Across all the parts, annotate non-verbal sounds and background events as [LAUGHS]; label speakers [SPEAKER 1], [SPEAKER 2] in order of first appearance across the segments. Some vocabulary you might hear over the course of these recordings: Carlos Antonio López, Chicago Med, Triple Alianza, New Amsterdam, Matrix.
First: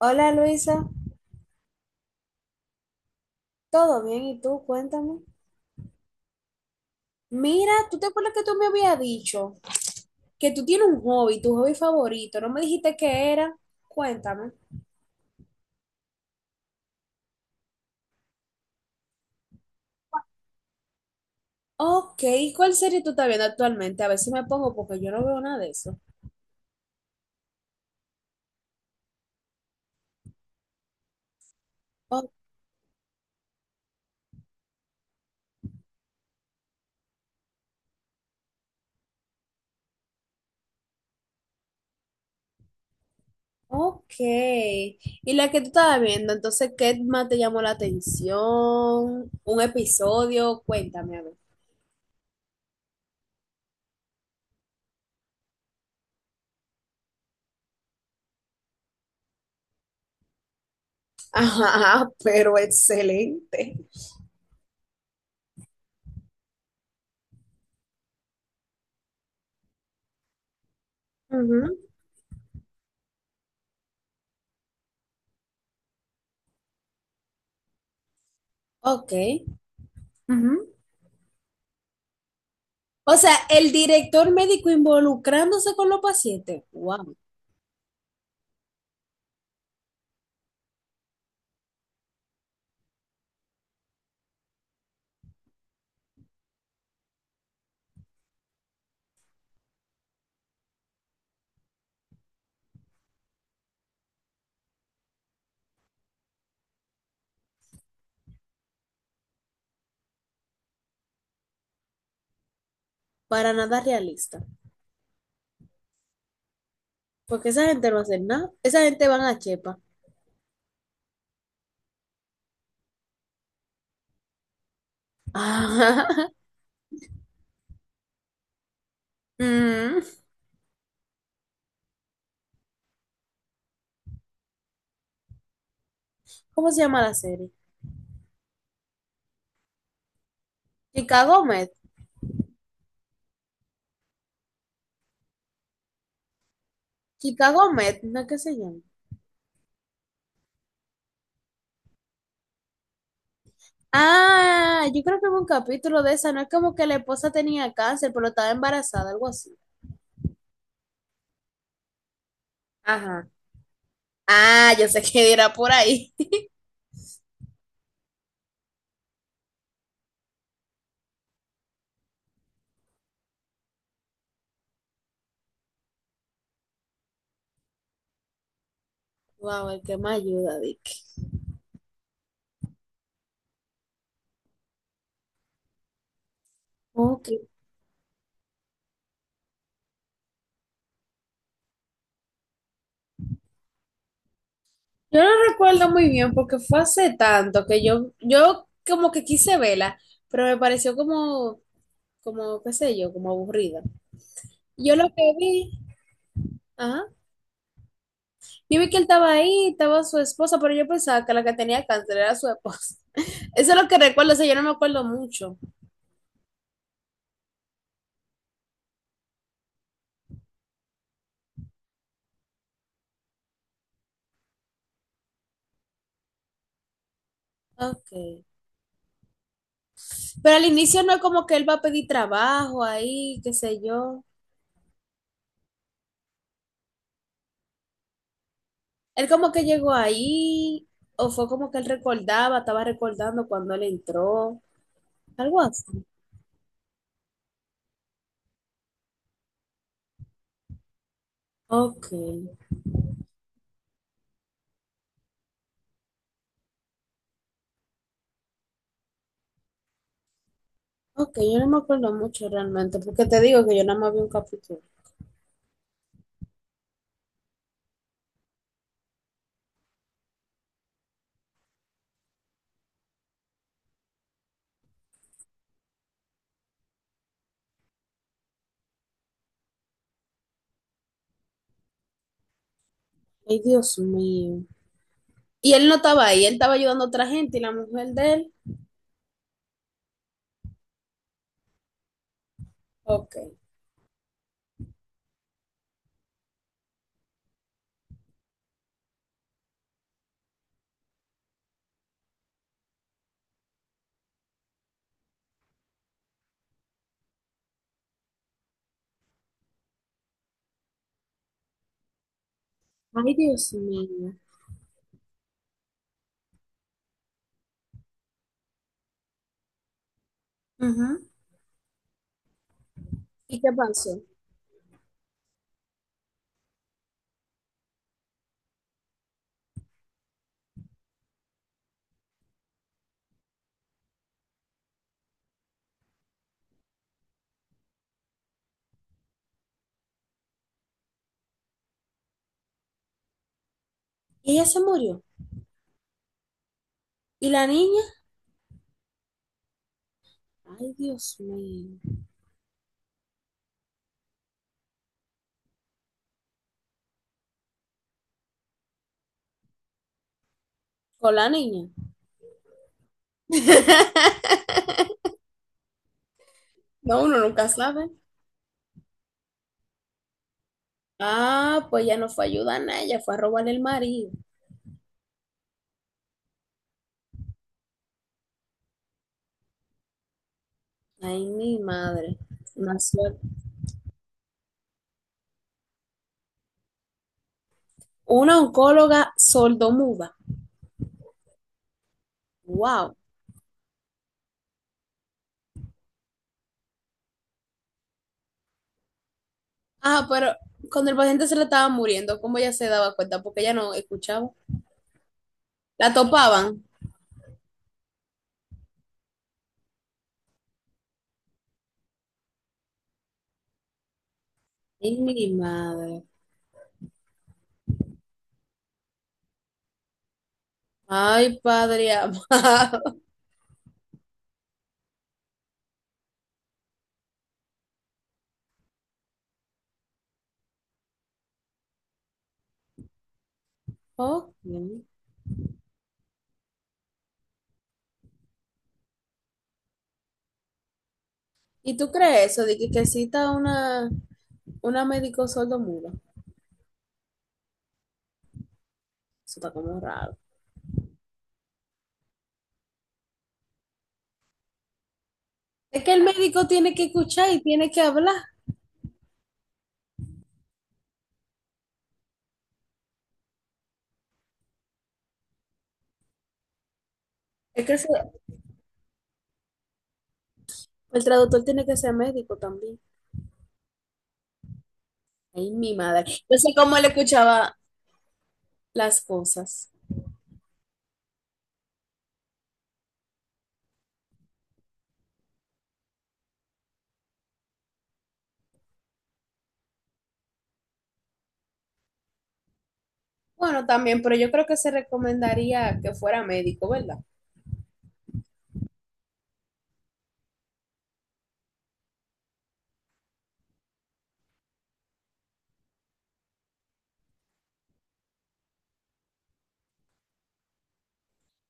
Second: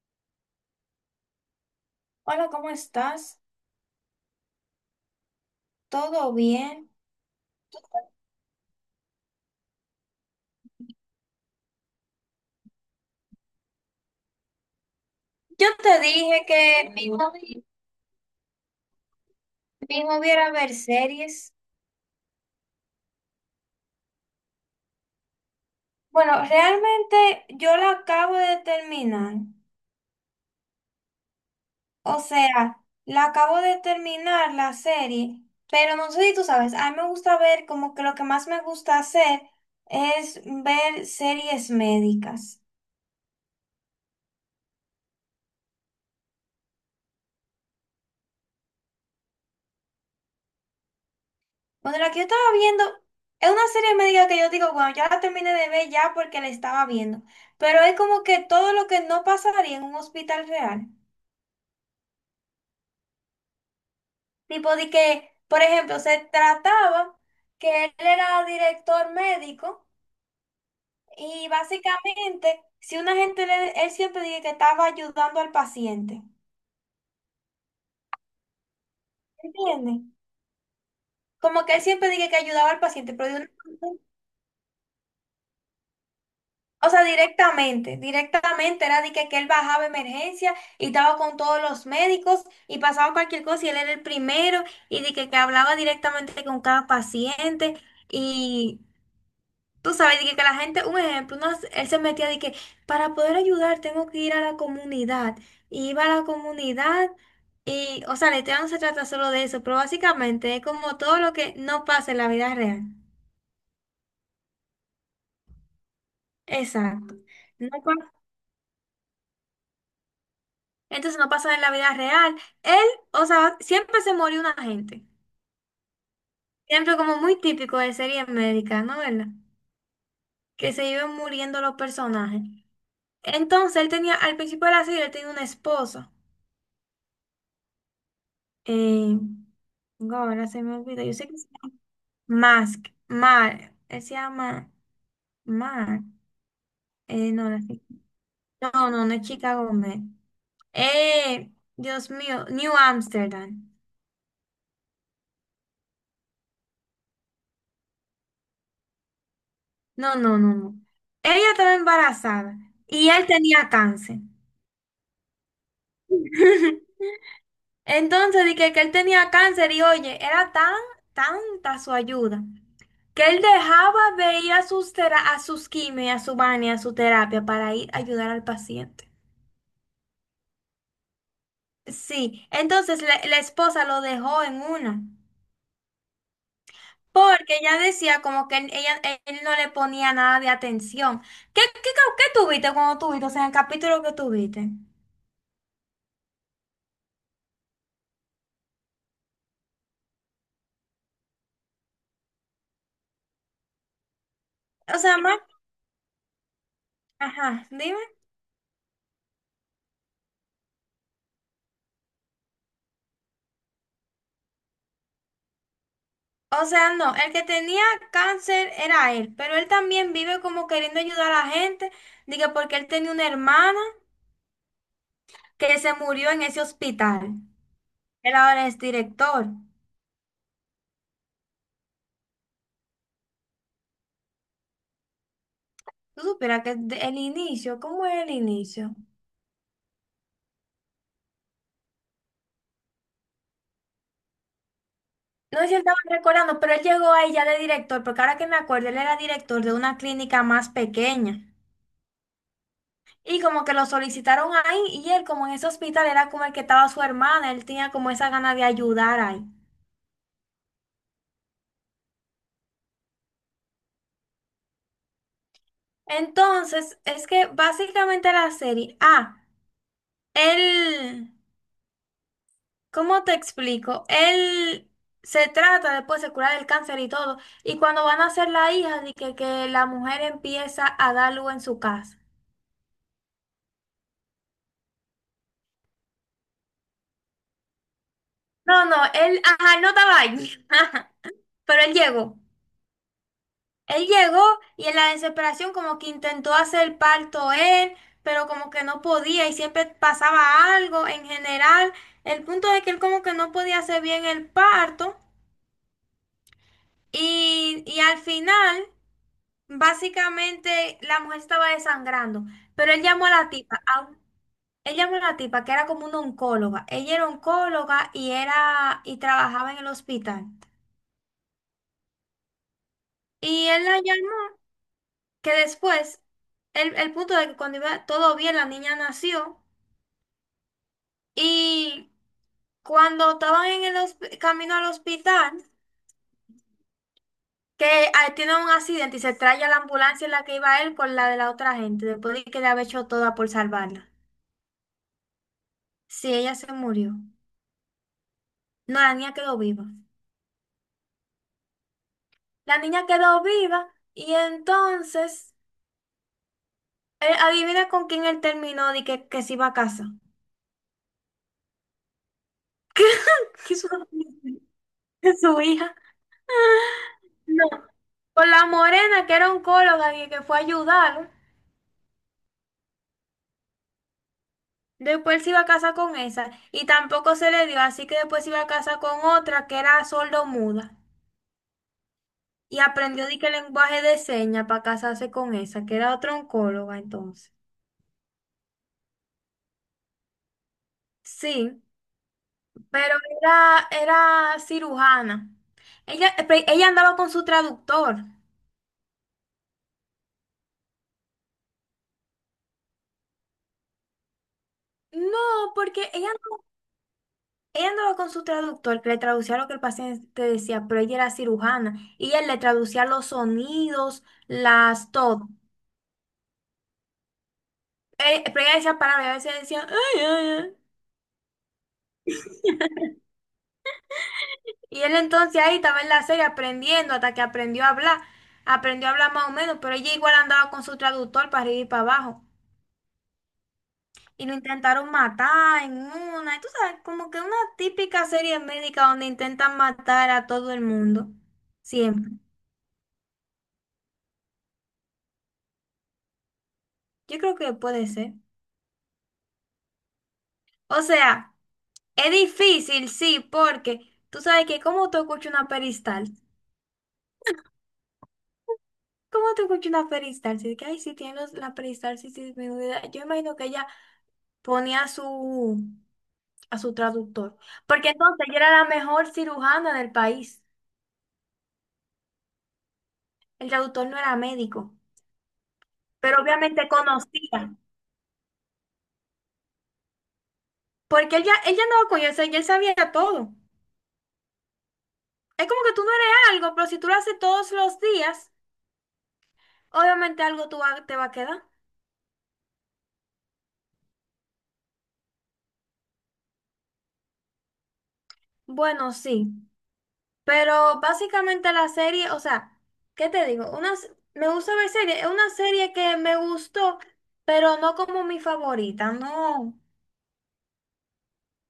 [SPEAKER 1] Hola Luisa,
[SPEAKER 2] Hola, ¿cómo estás?
[SPEAKER 1] ¿todo bien? ¿Y tú? Cuéntame.
[SPEAKER 2] ¿Todo bien?
[SPEAKER 1] Mira, ¿tú te acuerdas que tú me habías dicho que tú tienes un hobby, tu hobby favorito? ¿No me dijiste qué era? Cuéntame.
[SPEAKER 2] Yo te dije que mi hobby era ver series.
[SPEAKER 1] Ok, ¿cuál serie tú estás viendo actualmente? A ver si me pongo porque yo no veo nada de eso.
[SPEAKER 2] Bueno, realmente yo la acabo de terminar. O
[SPEAKER 1] O-
[SPEAKER 2] sea, la acabo de terminar la serie, pero no sé si tú sabes, a mí me gusta ver como que lo que más me gusta hacer es ver series médicas.
[SPEAKER 1] ok, ¿y la que tú estabas viendo? Entonces, ¿qué más te llamó la atención? ¿Un episodio? Cuéntame, a ver.
[SPEAKER 2] Bueno, la que yo estaba viendo es una serie médica que yo digo, bueno, ya la terminé de ver ya porque la estaba viendo. Pero es como que todo lo que no pasaría en un hospital real.
[SPEAKER 1] [LAUGHS] Ajá, pero excelente.
[SPEAKER 2] Tipo de que, por ejemplo, se trataba que él era director médico y
[SPEAKER 1] Ujú.
[SPEAKER 2] básicamente, si una gente, él siempre dije que estaba ayudando al paciente.
[SPEAKER 1] Ok.
[SPEAKER 2] ¿Entiendes?
[SPEAKER 1] Ujú.
[SPEAKER 2] Como que él siempre dije que ayudaba al paciente,
[SPEAKER 1] O sea,
[SPEAKER 2] pero de una.
[SPEAKER 1] el director médico involucrándose con los pacientes,
[SPEAKER 2] O sea,
[SPEAKER 1] guau,
[SPEAKER 2] directamente era de que él bajaba a emergencia y estaba con todos los médicos y pasaba cualquier cosa y él era el primero y de que hablaba directamente con cada paciente y tú sabes, de que la gente, un ejemplo, él se metía de que para poder ayudar tengo que ir a la comunidad y iba a la comunidad y, o sea, la historia no se trata solo de eso, pero básicamente es como todo lo que no pasa en la vida real.
[SPEAKER 1] para nada realista.
[SPEAKER 2] Exacto.
[SPEAKER 1] Porque esa
[SPEAKER 2] No
[SPEAKER 1] gente no
[SPEAKER 2] pasa.
[SPEAKER 1] hace nada. Esa gente van a Chepa.
[SPEAKER 2] Entonces no pasa en la vida real. Él, o sea, siempre se murió una gente.
[SPEAKER 1] Ah,
[SPEAKER 2] Siempre como muy típico de serie médica, ¿no? ¿Verdad?
[SPEAKER 1] [LAUGHS] mm.
[SPEAKER 2] Que se iban muriendo los personajes. Entonces él tenía, al principio de la serie, él tenía una esposa.
[SPEAKER 1] ¿Cómo se llama la serie?
[SPEAKER 2] Eh, no, ahora se me olvidó. Yo sé que
[SPEAKER 1] Chicago
[SPEAKER 2] se
[SPEAKER 1] Med.
[SPEAKER 2] llama Mask. Mar. Él se llama Mar. No, la
[SPEAKER 1] Chicago
[SPEAKER 2] chica-.
[SPEAKER 1] Med, ¿no es que se llama?
[SPEAKER 2] No, no, no es Chica Gómez. Eh, Dios mío, New Amsterdam.
[SPEAKER 1] Ah, yo creo que hubo un capítulo de esa. No es como que la esposa tenía cáncer, pero estaba embarazada, algo así.
[SPEAKER 2] No, no, no, no. Ella estaba embarazada y él
[SPEAKER 1] Ajá.
[SPEAKER 2] tenía cáncer.
[SPEAKER 1] Ah, yo sé que dirá por ahí. [LAUGHS]
[SPEAKER 2] [LAUGHS] Entonces dije que él tenía cáncer y oye, era tan, tanta su ayuda que él dejaba de ir a sus, a sus quimio, y a su baño, y a su terapia para ir a ayudar al paciente.
[SPEAKER 1] Wow, el que me ayuda, Dick.
[SPEAKER 2] Sí, entonces la esposa lo dejó en una,
[SPEAKER 1] Ok.
[SPEAKER 2] porque ella decía como que él, ella, él no le ponía nada de atención. ¿Qué, qué, qué tuviste cuando tuviste? O sea, en el capítulo que tuviste.
[SPEAKER 1] Yo no recuerdo muy bien porque fue hace tanto que yo como que quise verla, pero me pareció como, qué sé yo, como aburrida. Yo
[SPEAKER 2] O
[SPEAKER 1] lo
[SPEAKER 2] sea,
[SPEAKER 1] que
[SPEAKER 2] más,
[SPEAKER 1] vi, ajá,
[SPEAKER 2] ajá, dime.
[SPEAKER 1] yo vi que él estaba ahí, estaba su esposa, pero yo pensaba que la que tenía cáncer era su esposa. [LAUGHS] Eso es lo que recuerdo, o sea, yo no me acuerdo mucho.
[SPEAKER 2] O sea, no, el que tenía cáncer era él, pero él también vive como queriendo ayudar a la gente, diga porque él tenía una hermana que se murió en ese hospital. Él
[SPEAKER 1] Okay.
[SPEAKER 2] ahora es director.
[SPEAKER 1] Pero al inicio no es como que él va a pedir trabajo ahí, qué sé yo.
[SPEAKER 2] Tú supieras que el inicio, ¿cómo es el inicio?
[SPEAKER 1] Él como que llegó ahí, o fue como que él recordaba, estaba recordando cuando él entró, algo
[SPEAKER 2] No sé si él
[SPEAKER 1] así.
[SPEAKER 2] estaba recordando, pero él llegó ahí ya de director, porque ahora que me acuerdo, él era director de una clínica más pequeña.
[SPEAKER 1] Ok.
[SPEAKER 2] Y como que lo solicitaron ahí, y él como en ese hospital era como el que estaba su hermana, él tenía como esa gana de ayudar ahí.
[SPEAKER 1] Ok, yo no me acuerdo mucho realmente, porque te digo que yo nada más vi un capítulo.
[SPEAKER 2] Entonces, es que básicamente la serie, él, ¿cómo te explico? Él se trata después de curar el cáncer y todo, y cuando van a hacer la hija, de que la mujer empieza a dar luz en su casa.
[SPEAKER 1] Ay, Dios mío. Y él no estaba ahí, él estaba ayudando a otra gente y la mujer de él.
[SPEAKER 2] No, no, él, ajá, él no estaba ahí, [LAUGHS] ajá, pero él llegó.
[SPEAKER 1] Ok.
[SPEAKER 2] Él llegó y en la desesperación como que intentó hacer el parto él, pero como que no podía y siempre pasaba algo en general. El punto es que él como que no podía hacer bien el parto. Y al final, básicamente, la mujer estaba desangrando, pero él llamó a
[SPEAKER 1] Ay,
[SPEAKER 2] la
[SPEAKER 1] Dios
[SPEAKER 2] tipa,
[SPEAKER 1] mío.
[SPEAKER 2] él llamó a la tipa que era como una oncóloga. Ella era oncóloga y era y trabajaba en el hospital.
[SPEAKER 1] Ujú. ¿Y
[SPEAKER 2] Y
[SPEAKER 1] qué
[SPEAKER 2] él la
[SPEAKER 1] pasó?
[SPEAKER 2] llamó, que después, el punto de que cuando iba todo bien, la niña nació. Y cuando estaban en el camino al hospital, que tiene un accidente y se trae a la ambulancia en la que iba él con la de la otra gente, después de que le había hecho toda por salvarla.
[SPEAKER 1] Y ella se murió.
[SPEAKER 2] Sí, ella se murió.
[SPEAKER 1] ¿Y la niña?
[SPEAKER 2] No, la niña quedó viva.
[SPEAKER 1] Ay, Dios mío.
[SPEAKER 2] La niña quedó viva y entonces, adivina con quién él terminó de que se iba a casa.
[SPEAKER 1] ¿Con la niña?
[SPEAKER 2] [LAUGHS] ¿Qué? su,
[SPEAKER 1] [LAUGHS]
[SPEAKER 2] su hija.
[SPEAKER 1] No, uno
[SPEAKER 2] No,
[SPEAKER 1] nunca sabe.
[SPEAKER 2] con la morena que era oncóloga y que fue a ayudarlo.
[SPEAKER 1] Ah, pues ya no fue a ayudar a nadie, ella fue a robarle el marido.
[SPEAKER 2] Después se iba a casa con esa y tampoco se le dio, así que después se iba a casa con otra que era sordo-muda.
[SPEAKER 1] Ay, mi madre.
[SPEAKER 2] Y
[SPEAKER 1] Una,
[SPEAKER 2] aprendió de
[SPEAKER 1] suerte.
[SPEAKER 2] que lenguaje de señas para casarse con esa, que era otra oncóloga entonces.
[SPEAKER 1] Una oncóloga sordomuda.
[SPEAKER 2] Sí.
[SPEAKER 1] Wow.
[SPEAKER 2] Pero era, era cirujana. Ella, ella andaba con su traductor.
[SPEAKER 1] Ah, pero cuando el paciente se le estaba muriendo, ¿cómo ella se daba cuenta? Porque ella no escuchaba.
[SPEAKER 2] No, porque
[SPEAKER 1] La
[SPEAKER 2] ella,
[SPEAKER 1] topaban.
[SPEAKER 2] ella andaba con su traductor, que le traducía lo que el paciente decía, pero ella era cirujana y él le traducía los sonidos, las,
[SPEAKER 1] Ay, mi
[SPEAKER 2] todo.
[SPEAKER 1] madre.
[SPEAKER 2] Pero ella decía palabras, y a veces decía, "Ay, ay, ay".
[SPEAKER 1] Ay, padre amado. [LAUGHS]
[SPEAKER 2] Y él entonces ahí estaba en la serie aprendiendo hasta que aprendió a hablar. Aprendió a hablar más o menos, pero ella igual andaba con su traductor para arriba y para abajo. Y
[SPEAKER 1] Ok.
[SPEAKER 2] lo intentaron matar en una, y tú sabes, como que una típica serie médica donde intentan matar a todo el mundo,
[SPEAKER 1] ¿Y tú
[SPEAKER 2] siempre.
[SPEAKER 1] crees eso de que cita una médico sordomuda?
[SPEAKER 2] Yo creo que puede ser.
[SPEAKER 1] Eso está como raro.
[SPEAKER 2] O sea, es difícil, sí, porque tú sabes que cómo tú escuchas una
[SPEAKER 1] Es que el
[SPEAKER 2] peristalsis,
[SPEAKER 1] médico tiene que escuchar y tiene que hablar.
[SPEAKER 2] ¿cómo tú escuchas una peristalsis? De que ay, si tiene la peristalsis disminuida, yo imagino que ella ponía a su traductor,
[SPEAKER 1] Es que se-
[SPEAKER 2] porque entonces ella era la mejor cirujana del país,
[SPEAKER 1] el traductor tiene que ser médico también.
[SPEAKER 2] el traductor no era médico,
[SPEAKER 1] Ay, mi madre.
[SPEAKER 2] pero
[SPEAKER 1] Yo sé
[SPEAKER 2] obviamente
[SPEAKER 1] cómo él
[SPEAKER 2] conocía.
[SPEAKER 1] escuchaba las cosas.
[SPEAKER 2] Porque él ya andaba con eso y él sabía todo. Es como que tú no eres algo, pero si tú lo haces todos los días, obviamente algo te va a quedar.
[SPEAKER 1] Bueno, también, pero yo creo que se recomendaría que fuera médico, ¿verdad?
[SPEAKER 2] Bueno, sí. Pero básicamente la serie, o sea, ¿qué te digo? Unas, me gusta ver series. Es una serie que me gustó, pero no como mi favorita, no.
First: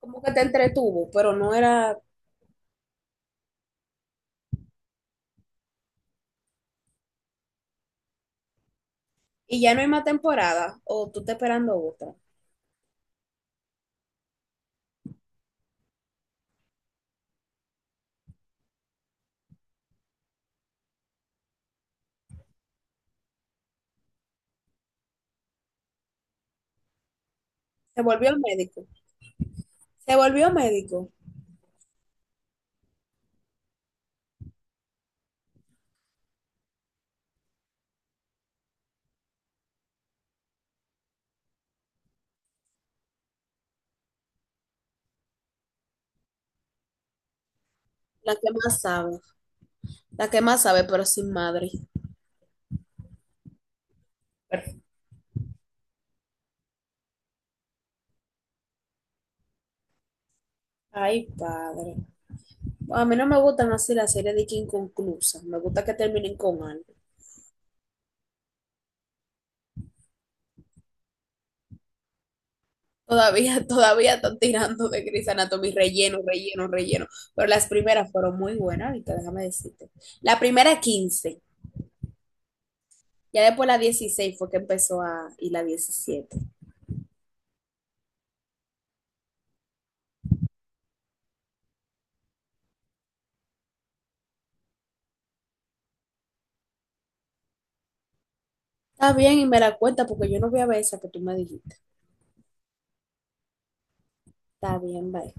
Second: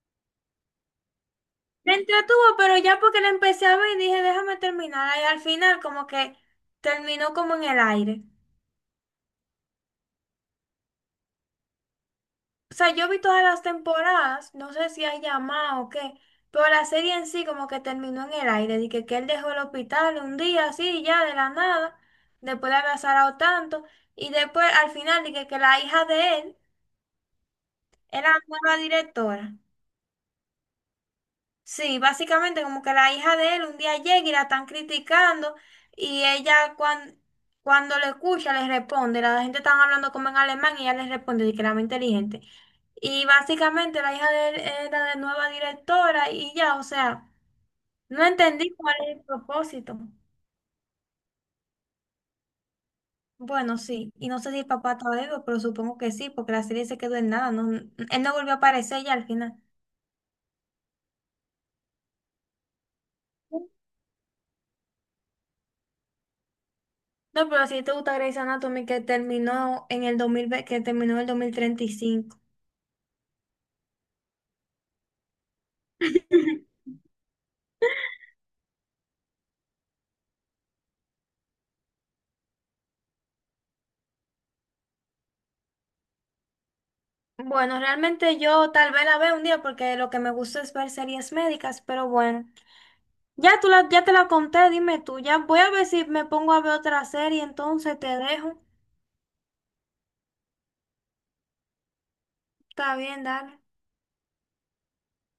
[SPEAKER 1] Como que te entretuvo, pero no
[SPEAKER 2] Me
[SPEAKER 1] era,
[SPEAKER 2] entretuvo, pero ya porque la empecé a ver, dije, déjame terminar. Y al final como que terminó como en el aire.
[SPEAKER 1] y ya no hay más temporada, o tú estás esperando otra.
[SPEAKER 2] O sea, yo vi todas las temporadas, no sé si hay llamado o qué, pero la serie en sí como que terminó en el aire, de que él dejó el hospital un día así, ya de la nada, después de haber azarado tanto, y después al final dije que la hija de él
[SPEAKER 1] Se volvió
[SPEAKER 2] era la nueva
[SPEAKER 1] médico,
[SPEAKER 2] directora.
[SPEAKER 1] se volvió médico,
[SPEAKER 2] Sí, básicamente como que la hija de él un día llega y la están criticando y ella cuando le escucha le responde, la gente están hablando como en alemán y ella le responde de que era muy inteligente. Y básicamente la hija de él era de nueva directora y ya, o sea, no
[SPEAKER 1] la que
[SPEAKER 2] entendí
[SPEAKER 1] más
[SPEAKER 2] cuál es
[SPEAKER 1] sabe,
[SPEAKER 2] el propósito.
[SPEAKER 1] la que más sabe, pero sin madre.
[SPEAKER 2] Bueno, sí, y no sé si el papá está vivo, pero supongo que sí, porque la serie se quedó en nada, no, él no volvió a aparecer ya al final.
[SPEAKER 1] Ay, padre. A mí no me gustan así las series de que inconclusas, me gusta que terminen con algo.
[SPEAKER 2] No, pero si te gusta Grey's Anatomy que terminó en el dos mil ve que terminó en el 2035.
[SPEAKER 1] Todavía, [LAUGHS] todavía están tirando de Grey's Anatomy, relleno, relleno,
[SPEAKER 2] [LAUGHS]
[SPEAKER 1] relleno. Pero las primeras fueron muy buenas, ahorita déjame decirte. La primera 15, ya después la 16 fue que empezó a, y la 17.
[SPEAKER 2] Bueno, realmente yo tal vez la vea un día porque lo que me gusta es ver series médicas, pero bueno. Ya ya te la conté, dime tú. Ya voy a ver si me pongo a ver otra serie, entonces te dejo.
[SPEAKER 1] Está bien y me la cuenta porque yo no voy a ver esa que tú me dijiste.
[SPEAKER 2] Está bien, dale.
[SPEAKER 1] Está bien, bye.